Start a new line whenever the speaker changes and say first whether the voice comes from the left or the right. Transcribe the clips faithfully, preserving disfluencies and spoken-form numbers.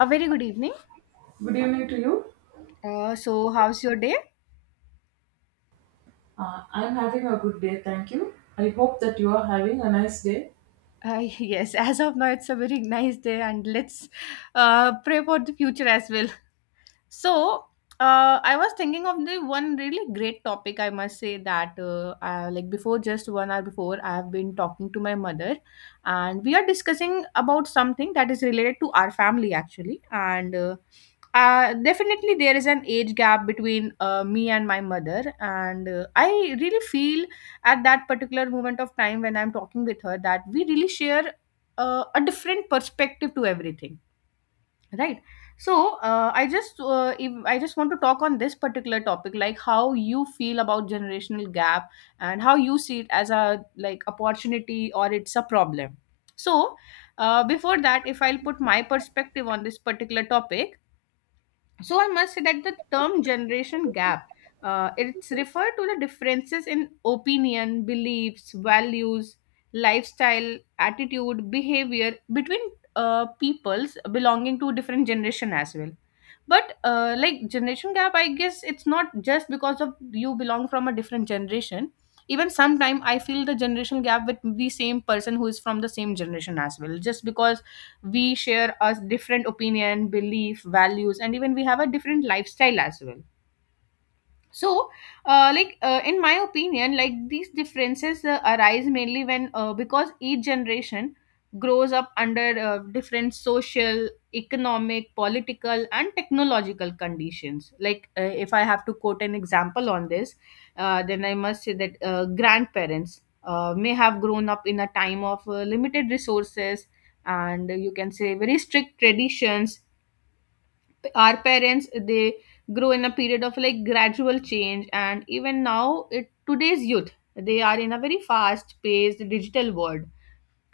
left: A very good evening.
right: Good evening to you.
left: Uh, so, how's your day?
right: Uh, I'm having a good day, thank you. I hope that you are having a nice day.
left: Uh, yes, as of now, it's a very nice day, and let's uh, pray for the future as well. So uh, I was thinking of the one really great topic. I must say that uh, uh, like before, just one hour before, I have been talking to my mother, and we are discussing about something that is related to our family actually. And uh, uh, definitely, there is an age gap between uh, me and my mother, and uh, I really feel at that particular moment of time when I'm talking with her that we really share uh, a different perspective to everything, right. So uh, I just uh, if, I just want to talk on this particular topic, like how you feel about generational gap and how you see it as a, like, opportunity or it's a problem. So uh, before that, if I'll put my perspective on this particular topic, so I must say that the term generation gap, uh, it's referred to the differences in opinion, beliefs, values, lifestyle, attitude, behavior between uh, peoples belonging to different generation as well. But uh, like generation gap, I guess it's not just because of you belong from a different generation. Even sometime I feel the generation gap with the same person who is from the same generation as well, just because we share a different opinion, belief, values, and even we have a different lifestyle as well. So uh, like uh, in my opinion, like, these differences uh, arise mainly when, uh, because each generation grows up under uh, different social, economic, political and technological conditions. Like uh, if I have to quote an example on this, uh, then I must say that uh, grandparents uh, may have grown up in a time of uh, limited resources and you can say very strict traditions. Our parents, they grow in a period of, like, gradual change. And even now, it, today's youth, they are in a very fast paced digital world.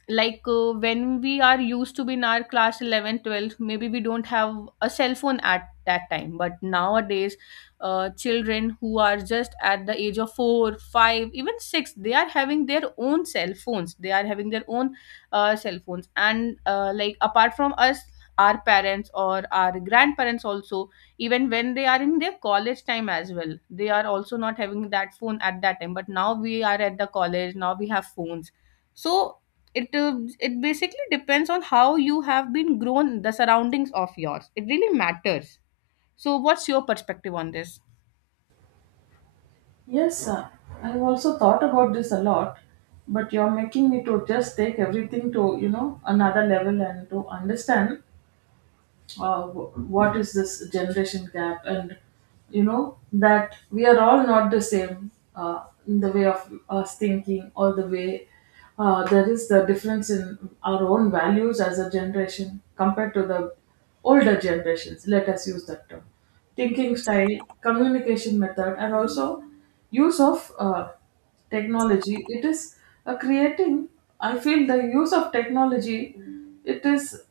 left: Like uh, when we are used to be in our class eleven, twelve, maybe we don't have a cell phone at that time. But nowadays uh, children who are just at the age of 4 5 even six, they are having their own cell phones, they are having their own uh, cell phones. And uh, like, apart from us, our parents or our grandparents also, even when they are in their college time as well, they are also not having that phone at that time. But now we are at the college, now we have phones. So it uh, it basically depends on how you have been grown, the surroundings of yours, it really matters. So what's your perspective on this?
right: Yes, uh, I've also thought about this a lot, but you're making me to just take everything to you know another level, and to understand uh, wh- what is this generation gap. And you know that we are all not the same uh, in the way of us thinking, or the way uh, there is the difference in our own values as a generation compared to the older generations, let us use that term. Thinking style, communication method, and also use of uh, technology. It is uh, creating, I feel, the use of technology, it is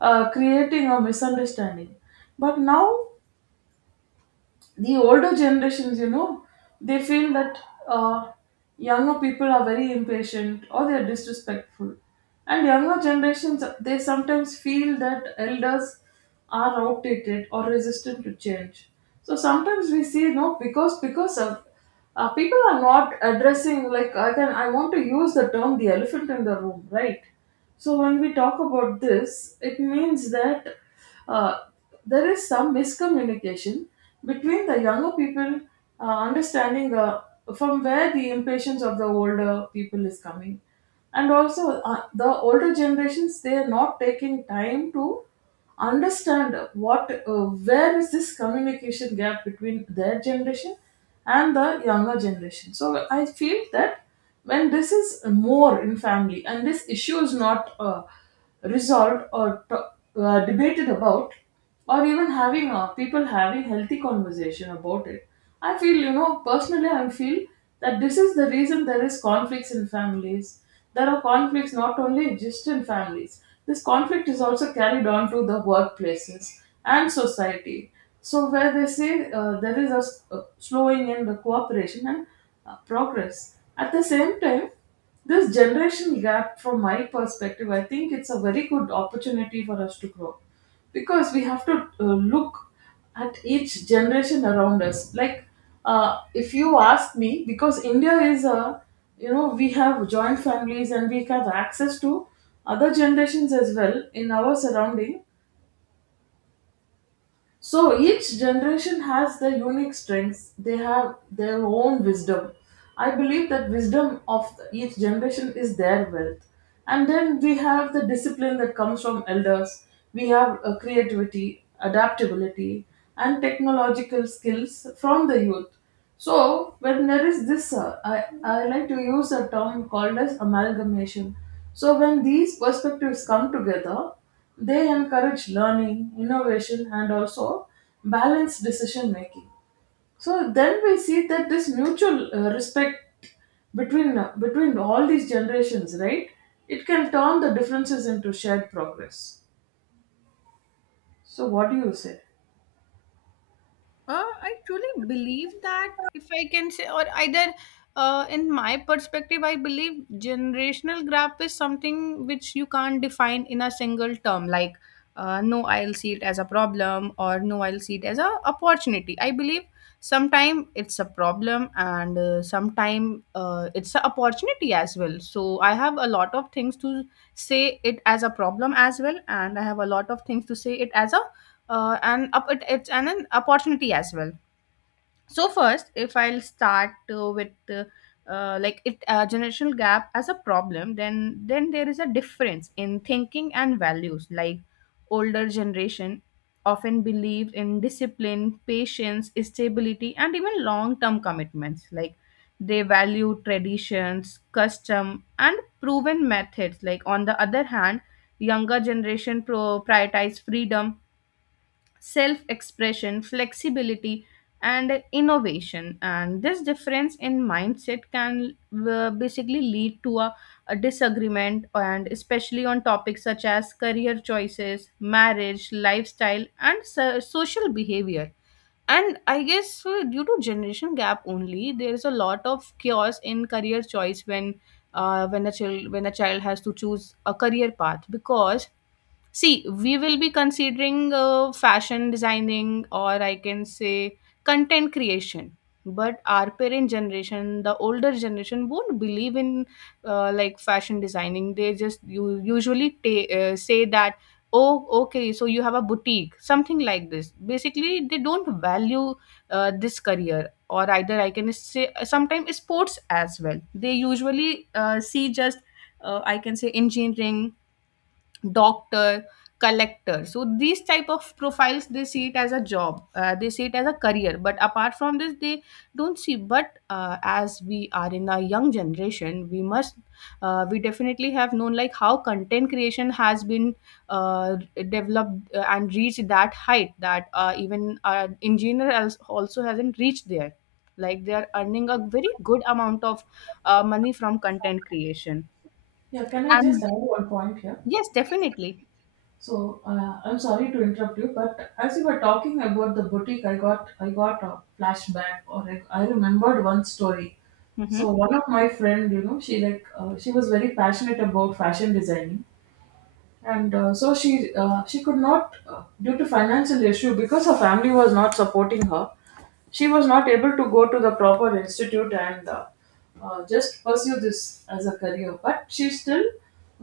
right: uh, creating a misunderstanding. But now the older generations, you know, they feel that uh, younger people are very impatient, or they are disrespectful, and younger generations, they sometimes feel that elders are outdated or resistant to change. So sometimes we see, no, because because of uh, people are not addressing, like, I can I want to use the term, the elephant in the room, right? So when we talk about this, it means that uh, there is some miscommunication between the younger people uh, understanding uh, from where the impatience of the older people is coming, and also uh, the older generations, they are not taking time to understand what uh, where is this communication gap between their generation and the younger generation. So I feel that when this is more in family, and this issue is not uh, resolved, or t- uh, debated about, or even having uh, people having healthy conversation about it, i feel you know personally i feel that this is the reason there is conflicts in families. There are conflicts, not only just in families, this conflict is also carried on to the workplaces and society. So where they say, uh, there is a s- a slowing in the cooperation and uh, progress. At the same time, this generation gap, from my perspective, I think it's a very good opportunity for us to grow, because we have to uh, look at each generation around us. Like uh, if you ask me, because India is a, you know, we have joint families, and we have access to other generations as well in our surrounding. So each generation has their unique strengths. They have their own wisdom. I believe that wisdom of each generation is their wealth. And then we have the discipline that comes from elders. We have uh, creativity, adaptability, and technological skills from the youth. So when there is this, uh, I, I like to use a term called as amalgamation. So when these perspectives come together, they encourage learning, innovation, and also balanced decision making. So then we see that this mutual uh, respect between uh, between all these generations, right? It can turn the differences into shared progress. So what do you say?
left: Uh, I truly believe that if I can say, or either, uh, in my perspective, I believe generational gap is something which you can't define in a single term. Like, uh, no, I'll see it as a problem, or no, I'll see it as a opportunity. I believe sometime it's a problem, and uh, sometime uh, it's an opportunity as well. So I have a lot of things to say it as a problem as well, and I have a lot of things to say it as a uh, and up it, it's an, an opportunity as well. So first, if I'll start, uh, with uh, uh, like it uh, generational gap as a problem, then then there is a difference in thinking and values. Like, older generation often believed in discipline, patience, stability and even long term commitments. Like, they value traditions, custom and proven methods. Like, on the other hand, younger generation pro- prioritize freedom, self expression, flexibility, and innovation. And this difference in mindset can uh, basically lead to a, a disagreement, and especially on topics such as career choices, marriage, lifestyle, and so- social behavior. And I guess uh, due to generation gap only, there is a lot of chaos in career choice when uh, when a child when a child has to choose a career path. Because, see, we will be considering uh, fashion designing, or I can say content creation. But our parent generation, the older generation, won't believe in, uh, like, fashion designing. They just, you usually ta- uh, say that, oh, okay, so you have a boutique, something like this. Basically, they don't value uh, this career, or either I can say sometimes sports as well. They usually uh, see just, uh, I can say, engineering, doctor, collector. So these type of profiles, they see it as a job, uh, they see it as a career. But apart from this, they don't see. But uh, as we are in a young generation, we must, uh, we definitely have known, like, how content creation has been uh, developed uh, and reached that height that uh, even uh, engineer als- also hasn't reached there, like, they are earning a very good amount of uh, money from content creation.
right: Yeah, can I
left: And
right: just add one point here?
left: yes, definitely.
right: So uh, I'm sorry to interrupt you, but as you were talking about the boutique, I got I got a flashback, or I, I remembered one story.
left: Hmm.
right: So one of my friend, you know, she like uh, she was very passionate about fashion designing, and uh, so she uh, she could not, uh, due to financial issue, because her family was not supporting her, she was not able to go to the proper institute, and uh, uh, just pursue this as a career. But she still,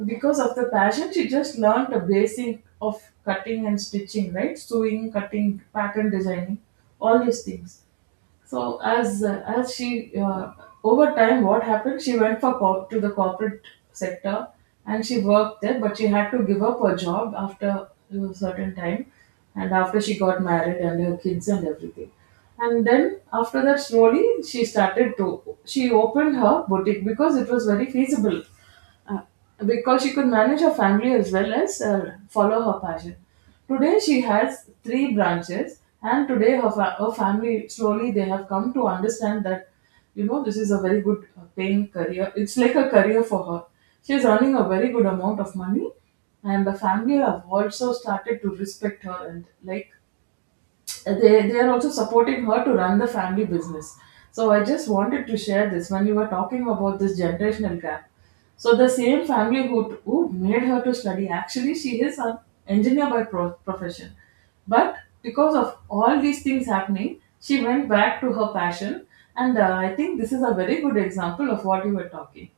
right: because of the passion, she just learned the basic of cutting and stitching, right, sewing, cutting, pattern designing, all these things. So as uh, as she uh, over time, what happened? She went for corp to the corporate sector, and she worked there. But she had to give up her job after a certain time, and after she got married and her kids and everything. And then after that, slowly she started to she opened her boutique, because it was very feasible, uh, because she could manage her family as well as uh, follow her passion. Today she has three branches, and today her, fa- her family slowly they have come to understand that you know this is a very good uh, paying career. It's like a career for her. She is earning a very good amount of money, and the family have also started to respect her, and like they they are also supporting her to run the family business. So I just wanted to share this when you were talking about this generational gap. So the same family who who made her to study, actually, she is an engineer by pro- profession. But because of all these things happening, she went back to her passion, and uh, I think this is a very good example of what you were talking.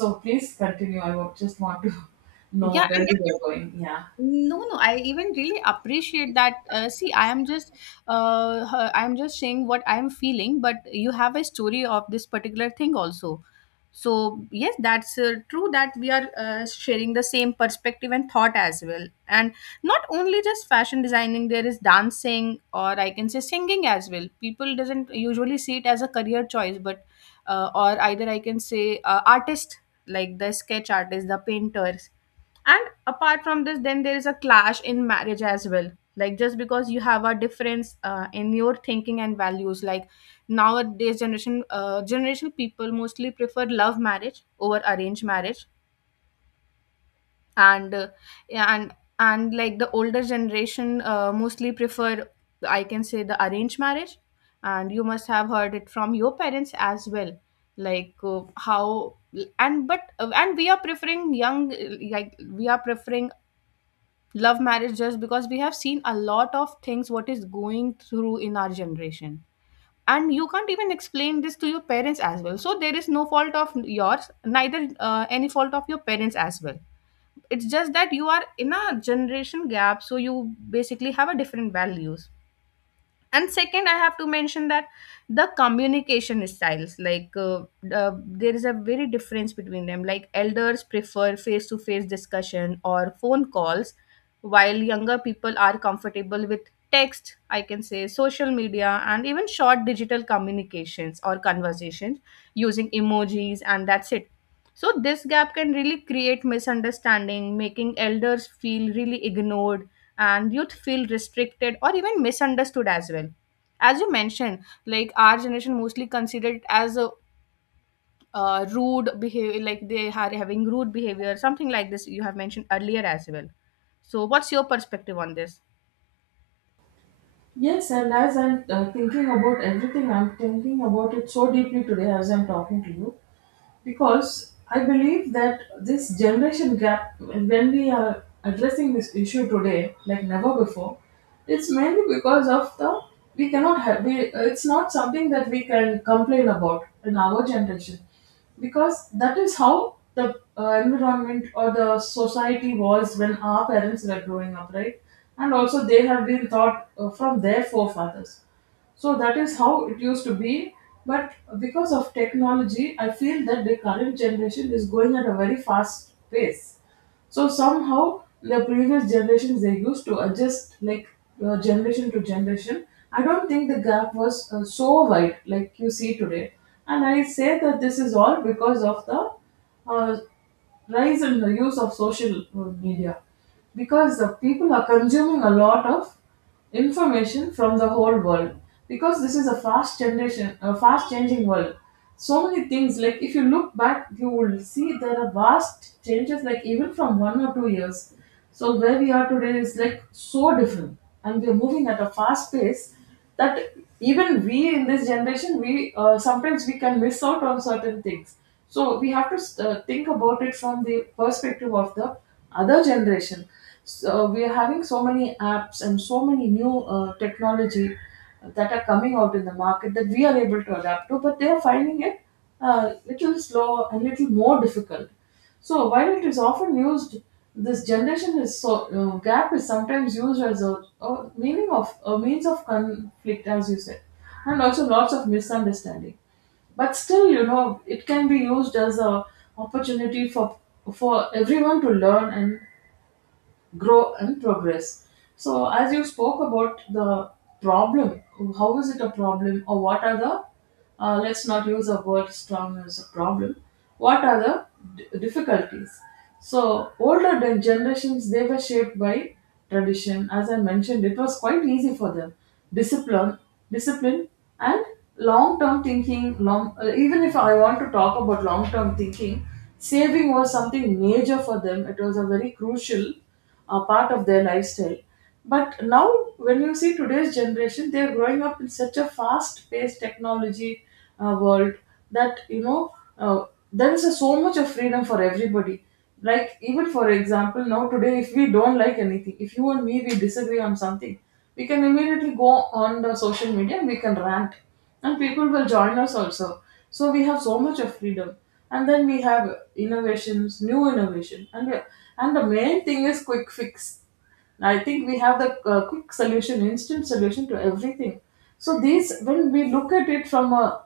right: So please continue. I wa- just want to know
left: Yeah,
right: where you were going. Yeah.
left: no, no, I even really appreciate that. Uh, see, I am just, uh, her- I am just saying what I am feeling, but you have a story of this particular thing also. So yes, that's uh, true that we are uh, sharing the same perspective and thought as well. And not only just fashion designing, there is dancing, or I can say singing as well. People doesn't usually see it as a career choice. But uh, or either I can say uh, artist, like the sketch artist, the painters. And apart from this, then there is a clash in marriage as well. Like, just because you have a difference uh, in your thinking and values. Like, nowadays generation uh, generational people mostly prefer love marriage over arranged marriage. And uh, yeah, and and like the older generation uh, mostly prefer, I can say, the arranged marriage. And you must have heard it from your parents as well, like, uh, how. And but uh, and we are preferring young like we are preferring love marriage, just because we have seen a lot of things what is going through in our generation. And you can't even explain this to your parents as well. So there is no fault of yours, neither uh, any fault of your parents as well. It's just that you are in a generation gap, so you basically have a different values. And second, I have to mention that the communication styles. Like, uh, uh, there is a very difference between them. Like, elders prefer face to face discussion or phone calls, while younger people are comfortable with text, I can say social media, and even short digital communications or conversations using emojis and that's it. So this gap can really create misunderstanding, making elders feel really ignored and youth feel restricted or even misunderstood as well. As you mentioned, like, our generation mostly considered it as a uh, rude behavior, like they are having rude behavior, something like this you have mentioned earlier as well. So what's your perspective on this?
right: Yes, and as I'm uh, thinking about everything, I'm thinking about it so deeply today as I'm talking to you, because I believe that this generation gap, when we are addressing this issue today, like never before, it's mainly because of the, we cannot have, we, it's not something that we can complain about in our generation, because that is how the uh, environment or the society was when our parents were growing up, right? And also they have been taught uh, from their forefathers, so that is how it used to be. But because of technology, I feel that the current generation is going at a very fast pace. So somehow the previous generations they used to adjust, like uh, generation to generation. I don't think the gap was uh, so wide like you see today. And I say that this is all because of the uh, rise in the use of social uh, media, because the people are consuming a lot of information from the whole world, because this is a fast generation, a fast changing world. So many things, like if you look back you will see there are vast changes, like even from one or two years. So where we are today is like so different, and we are moving at a fast pace, that even we in this generation, we uh, sometimes we can miss out on certain things. So we have to uh, think about it from the perspective of the other generation. So we are having so many apps and so many new uh, technology that are coming out in the market that we are able to adapt to, but they are finding it a uh, little slow and little more difficult. So while it is often used, this generation is so uh, gap is sometimes used as a, a meaning of a means of conflict, as you said, and also lots of misunderstanding. But still, you know, it can be used as a opportunity for for everyone to learn and grow and progress. So, as you spoke about the problem, how is it a problem, or what are the uh, let's not use a word strong as a problem. What are the d- difficulties? So, older gen- generations they were shaped by tradition. As I mentioned, it was quite easy for them. Discipline, discipline, and long-term thinking. Long, uh, even if I want to talk about long-term thinking, saving was something major for them. It was a very crucial, a part of their lifestyle. But now, when you see today's generation, they are growing up in such a fast-paced technology uh, world, that you know uh, there is a, so much of freedom for everybody. Like, even for example, now today, if we don't like anything, if you and me we disagree on something, we can immediately go on the social media and we can rant, and people will join us also. So we have so much of freedom, and then we have innovations, new innovation, and we- and the main thing is quick fix. I think we have the uh, quick solution, instant solution to everything. So these, when we look at it from a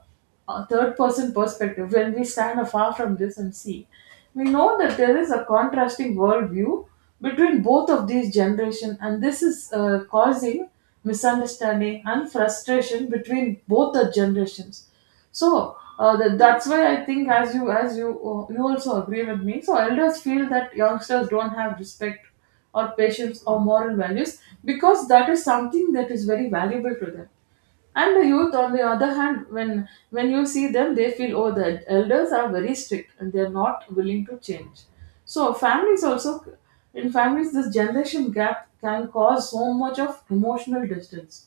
right: a third person perspective, when we stand afar from this and see, we know that there is a contrasting worldview between both of these generations, and this is uh, causing misunderstanding and frustration between both the generations. So uh, that, that's why I think, as you as you uh, you also agree with me. So elders feel that youngsters don't have respect or patience or moral values, because that is something that is very valuable to them. And the youth, on the other hand, when when you see them, they feel, oh, the elders are very strict and they're not willing to change. So families also, in families this generation gap can cause so much of emotional distance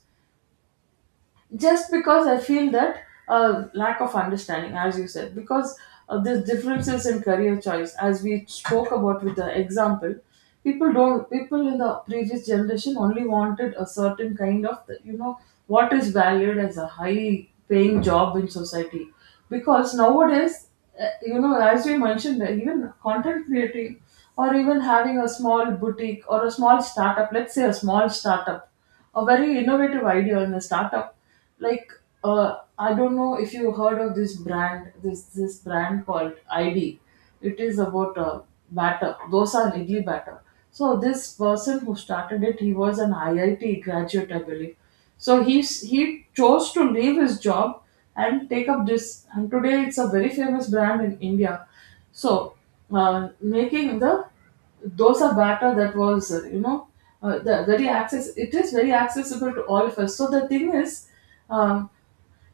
right: just because I feel that uh, lack of understanding, as you said, because of these differences in career choice, as we spoke about with the example, people don't people in the previous generation only wanted a certain kind of you know what is valued as a high paying job in society, because nowadays uh, you know as we mentioned that even content creating or even having a small boutique or a small startup, let's say a small startup, a very innovative idea in a startup like uh, I don't know if you heard of this brand, this this brand called id. It is about uh, batter dosa and idli batter. So this person who started it, he was an IIT graduate, I believe. So he s- he chose to leave his job and take up this, and today it's a very famous brand in India. So, uh, making the dosa batter, that was uh, you know uh, the very access it is very accessible to all of us. So the thing is, um,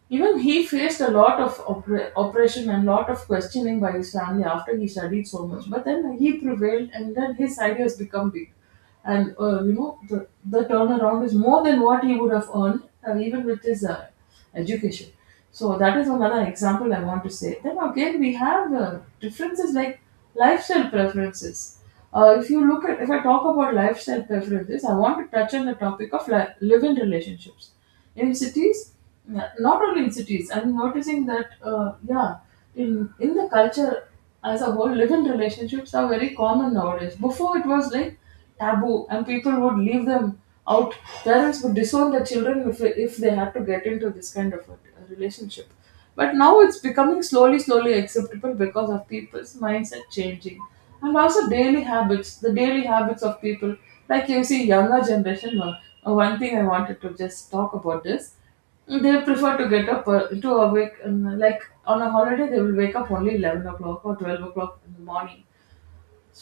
right: even he faced a lot of oppre- oppression and lot of questioning by his family after he studied so much. But then he prevailed, and then his ideas become big. And uh, you know, the, the turnaround is more than what he would have earned uh, even with his uh, education. So that is another example I want to say. Then again, we have uh, differences like lifestyle preferences. Uh, if you look at, If I talk about lifestyle preferences, I want to touch on the topic of li- live-in relationships in cities. Yeah, not only in cities, I'm noticing that, uh, yeah, in in the culture as a whole, live-in relationships are very common nowadays. Before, it was like taboo and people would leave them out. Parents would disown their children if, if they had to get into this kind of a relationship, but now it's becoming slowly, slowly acceptable because of people's mindset changing. And also daily habits, the daily habits of people. Like you see, younger generation, uh, uh, one thing I wanted to just talk about is they prefer to get up, uh, to awake, um, like on a holiday, they will wake up only eleven o'clock or twelve o'clock in the morning,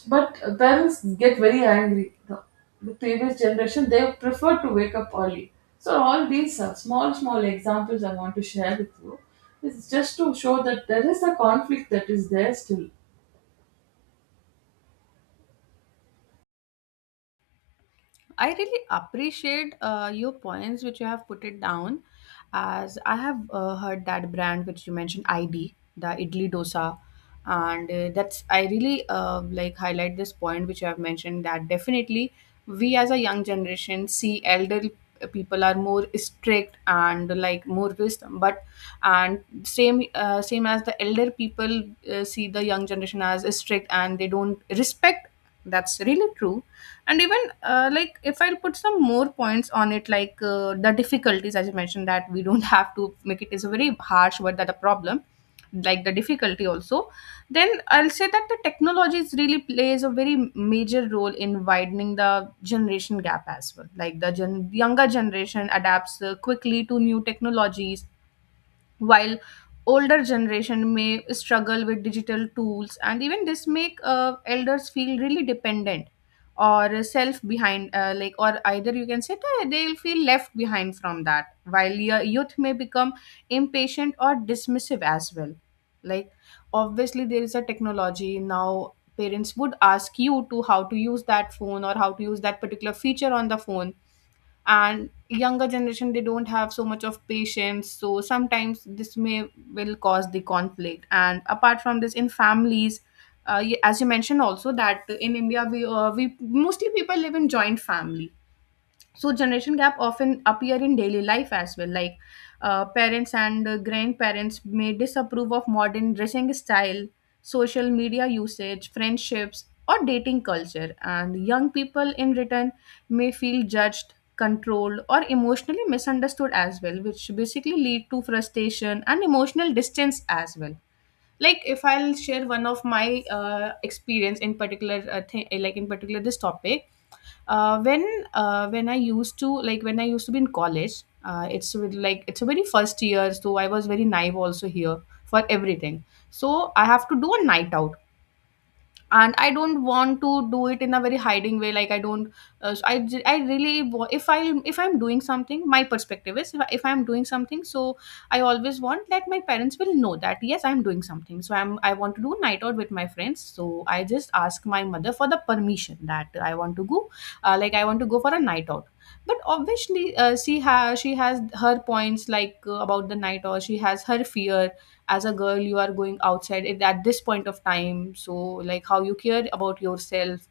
right: but parents get very angry. The, the previous generation, they prefer to wake up early. So all these uh, small, small examples I want to share with you is just to show that there is a conflict that is there still.
left: I really appreciate uh, your points which you have put it down, as I have uh, heard that brand which you mentioned, I D, the idli dosa. And uh, that's, I really uh, like, highlight this point which you have mentioned, that definitely we as a young generation see elder people are more strict and, like, more wisdom. But and same, uh, same as the elder people, uh, see the young generation as strict and they don't respect. That's really true. And even uh, like, if I'll put some more points on it, like, uh, the difficulties as you mentioned, that we don't have to make it, is a very harsh word that a problem, like the difficulty also. Then I'll say that the technologies really plays a very major role in widening the generation gap as well. Like, the gen- younger generation adapts uh, quickly to new technologies while older generation may struggle with digital tools, and even this make uh, elders feel really dependent, or self behind, uh, like, or either you can say that they'll feel left behind from that, while your youth may become impatient or dismissive as well. Like, obviously there is a technology now, parents would ask you to how to use that phone or how to use that particular feature on the phone, and younger generation they don't have so much of patience. So sometimes this may will cause the conflict. And apart from this in families, uh, y- as you mentioned also that in India we uh, we mostly people live in joint family. So generation gap often appear in daily life as well. Like, uh, parents and uh, grandparents may disapprove of modern dressing style, social media usage, friendships or dating culture, and young people in return may feel judged, controlled or emotionally misunderstood as well, which basically lead to frustration and emotional distance as well. Like If I'll share one of my uh, experience in particular, uh, th- like in particular this topic. uh, when uh, when I used to, like when I used to be in college, uh, it's with, like it's a very first year, so I was very naive also here for everything. So I have to do a night out, and I don't want to do it in a very hiding way, like I don't uh, so I, j- I really wa- If I if I'm doing something, my perspective is, if, I, if I'm doing something, so I always want that my parents will know that yes, I'm doing something. So i'm i want to do night out with my friends, so I just ask my mother for the permission that I want to go, uh, like I want to go for a night out. But obviously, uh, she has she has her points, like uh, about the night out she has her fear. As a girl, you are going outside at at this point of time, so like how you care about yourself,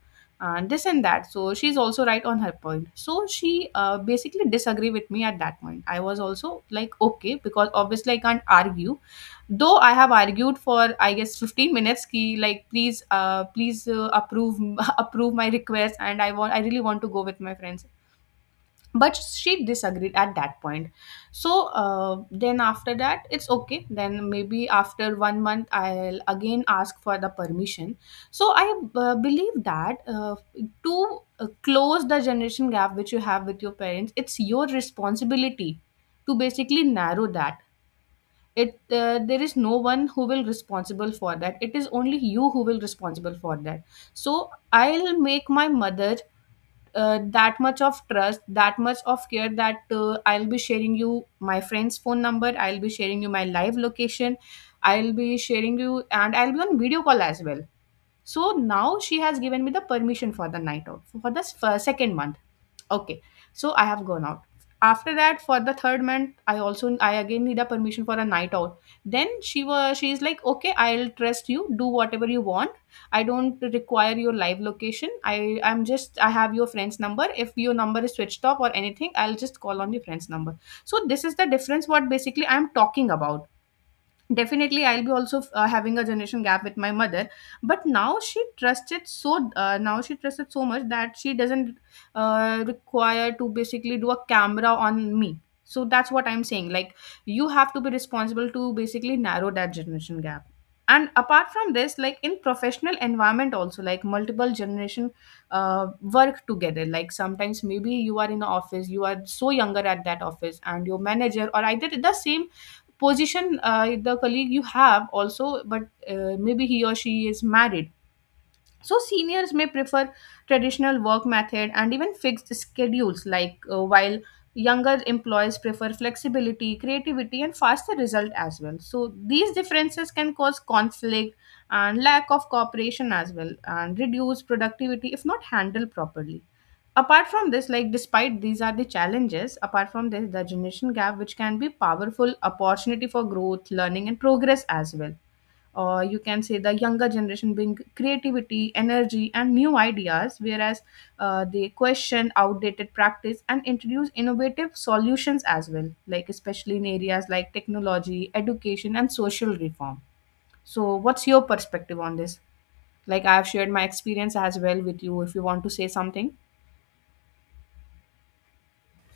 left: and this and that. So she's also right on her point, so she uh, basically disagree with me. At that point, I was also like okay, because obviously I can't argue, though I have argued for I guess fifteen minutes ki, like please, uh, please, uh, approve approve my request, and i want i really want to go with my friends. But she disagreed at that point. So uh, then after that it's okay, then maybe after one month I'll again ask for the permission. So I uh, believe that uh, to uh, close the generation gap which you have with your parents, it's your responsibility to basically narrow that. It uh, There is no one who will responsible for that, it is only you who will responsible for that. So I'll make my mother uh, that much of trust, that much of care, that uh, I'll be sharing you my friend's phone number, I'll be sharing you my live location, I'll be sharing you, and I'll be on video call as well. So now she has given me the permission for the night out for the s- for second month. Okay, so I have gone out. After that, for the third month, I also I again need a permission for a night out. Then she was she is like, okay, I'll trust you. Do whatever you want. I don't require your live location. I I'm just I have your friend's number. If your number is switched off or anything, I'll just call on your friend's number. So this is the difference what basically I'm talking about. Definitely I'll be also uh, having a generation gap with my mother, but now she trusted so uh, now she trusted so much that she doesn't uh, require to basically do a camera on me. So that's what I'm saying, like you have to be responsible to basically narrow that generation gap. And apart from this, like in professional environment also, like multiple generation uh, work together. Like sometimes maybe you are in the office, you are so younger at that office, and your manager or either the same position, uh, the colleague you have also, but uh, maybe he or she is married. So seniors may prefer traditional work method and even fixed schedules, like uh, while younger employees prefer flexibility, creativity and faster result as well. So these differences can cause conflict and lack of cooperation as well, and reduce productivity if not handled properly. Apart from this, like despite these are the challenges, apart from this, the generation gap, which can be powerful opportunity for growth, learning, and progress as well. Or you can say the younger generation bring creativity, energy and new ideas, whereas uh, they question outdated practice and introduce innovative solutions as well, like especially in areas like technology, education and social reform. So what's your perspective on this? Like I've shared my experience as well with you, if you want to say something.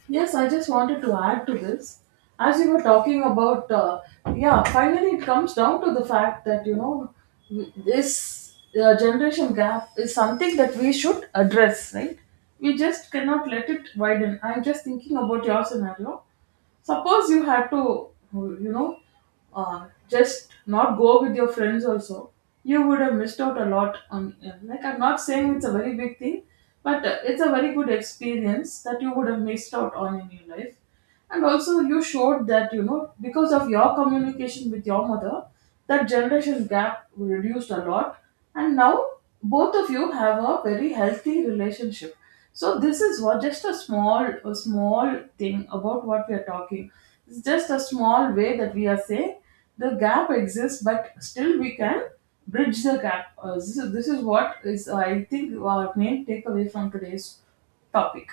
right: Yes, I just wanted to add to this. As you were talking about, uh, yeah, finally it comes down to the fact that, you know, this uh, generation gap is something that we should address, right? We just cannot let it widen. I'm just thinking about your scenario. Suppose you had to, you know, uh, just not go with your friends also, you would have missed out a lot on, like, I'm not saying it's a very big thing, but uh, it's a very good experience that you would have missed out on in your life. And also you showed that, you know, because of your communication with your mother, that generation gap reduced a lot, and now both of you have a very healthy relationship. So this is what, just a small, a small thing about what we are talking. It's just a small way that we are saying the gap exists, but still we can bridge the gap. Uh, this, is, this is what is, I think, our main takeaway from today's topic.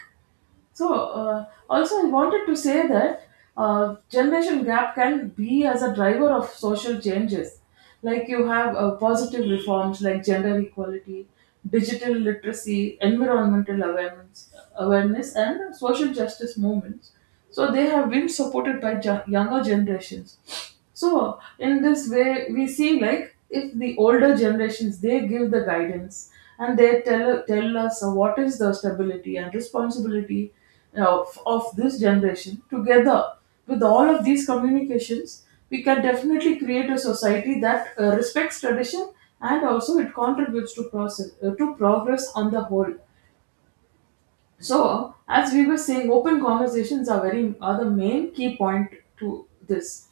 right: So, uh, also, I wanted to say that uh, generation gap can be as a driver of social changes. Like you have uh, positive reforms like gender equality, digital literacy, environmental awareness, awareness, and social justice movements. So they have been supported by ju- younger generations. So in this way, we see like if the older generations, they give the guidance and they tell tell us uh, what is the stability and responsibility of, of this generation. Together with all of these communications, we can definitely create a society that uh, respects tradition, and also it contributes to process uh, to progress on the whole. So as we were saying, open conversations are very are the main key point to this.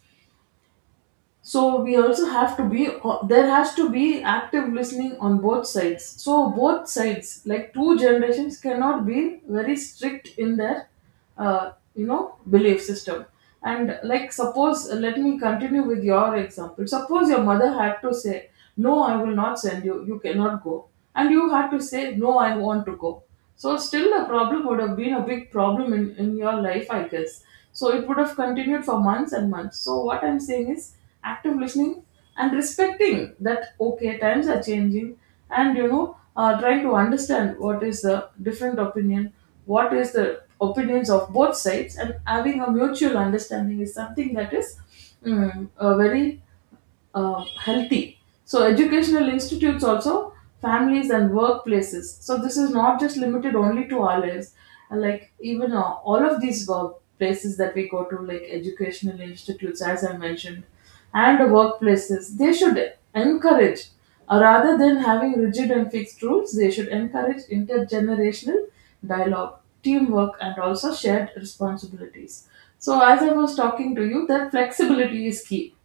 right: So we also have to be, uh, there has to be active listening on both sides. So both sides like two generations cannot be very strict in their uh, you know belief system. And like, suppose, uh, let me continue with your example. Suppose your mother had to say, no, I will not send you, you cannot go, and you had to say, no, I want to go. So still the problem would have been a big problem in, in your life, I guess. So it would have continued for months and months. So what I'm saying is active listening and respecting that, okay, times are changing, and you know, uh, trying to understand what is the different opinion, what is the opinions of both sides, and having a mutual understanding is something that is mm, uh, very uh, healthy. So educational institutes also, families and workplaces. So this is not just limited only to our lives. And like even, uh, all of these work places that we go to, like educational institutes, as I mentioned, and the workplaces, they should encourage, uh, rather than having rigid and fixed rules, they should encourage intergenerational dialogue, teamwork, and also shared responsibilities. So as I was talking to you, that flexibility is key.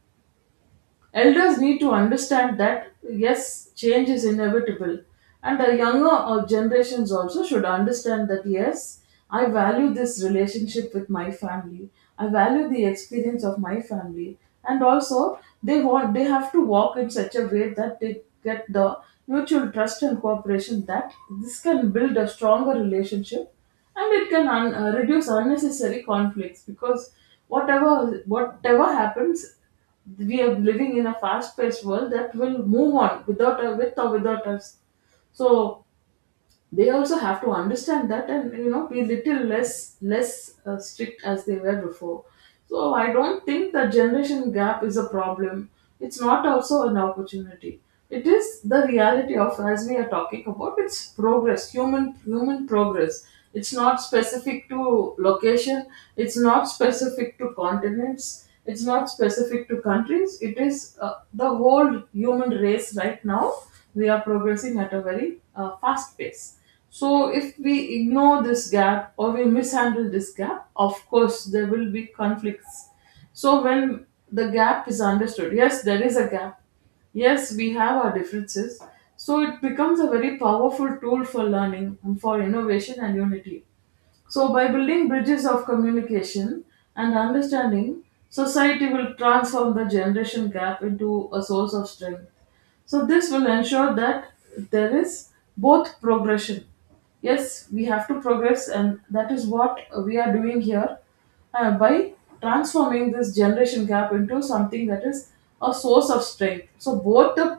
right: Elders need to understand that yes, change is inevitable, and the younger uh, generations also should understand that yes, I value this relationship with my family. I value the experience of my family, and also they want they have to walk in such a way that they get the mutual trust and cooperation that this can build a stronger relationship, and it can un- uh, reduce unnecessary conflicts, because whatever whatever happens, we are living in a fast-paced world that will move on without a, with or without us. So they also have to understand that, and you know, be little less less uh, strict as they were before. So I don't think the generation gap is a problem. It's not also an opportunity. It is the reality of as we are talking about. It's progress, human human progress. It's not specific to location. It's not specific to continents. It's not specific to countries. It is uh, the whole human race. Right now we are progressing at a very uh, fast pace. So if we ignore this gap or we mishandle this gap, of course there will be conflicts. So when the gap is understood, yes there is a gap, yes we have our differences, so it becomes a very powerful tool for learning and for innovation and unity. So, by building bridges of communication and understanding, society will transform the generation gap into a source of strength. So, this will ensure that there is both progression. Yes, we have to progress, and that is what we are doing here, uh, by transforming this generation gap into something that is a source of strength. So both the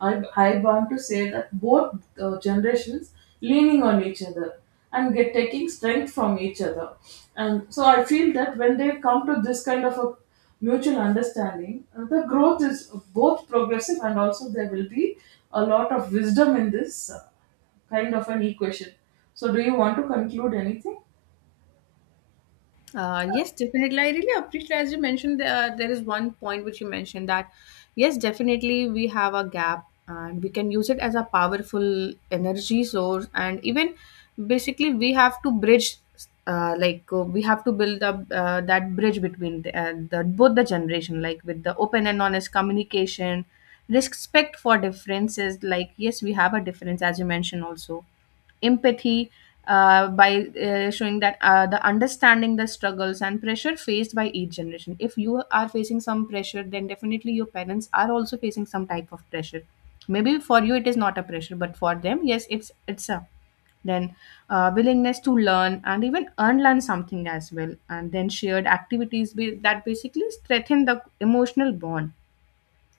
right: I, I want to say that both uh, generations leaning on each other and get taking strength from each other. And so I feel that when they come to this kind of a mutual understanding, uh, the growth is both progressive, and also there will be a lot of wisdom in this uh, kind of an equation. So do you want to conclude anything?
left: Uh, yes, definitely. I really appreciate, as you mentioned, uh, there is one point which you mentioned that yes, definitely we have a gap and we can use it as a powerful energy source. And even basically, we have to bridge, uh, like, uh, we have to build up uh, that bridge between the, uh, the both the generation, like with the open and honest communication, respect for differences. Like yes, we have a difference, as you mentioned, also empathy, uh, by uh, showing that uh, the understanding the struggles and pressure faced by each generation. If you are facing some pressure, then definitely your parents are also facing some type of pressure. Maybe for you it is not a pressure, but for them yes, it's it's a then uh, willingness to learn and even unlearn something as well, and then shared activities be, that basically strengthen the emotional bond.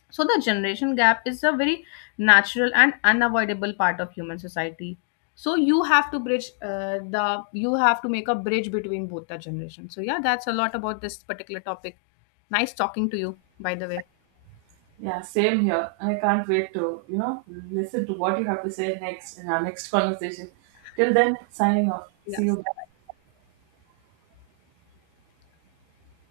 left: So the generation gap is a very natural and unavoidable part of human society. So you have to bridge uh, the you have to make a bridge between both the generations. So yeah, that's a lot about this particular topic. Nice talking to you, by the way.
right: Yeah, same here. I can't wait to, you know, listen to what you have to say next in our next conversation. Till then, signing off. See
left: Yes.
right: you.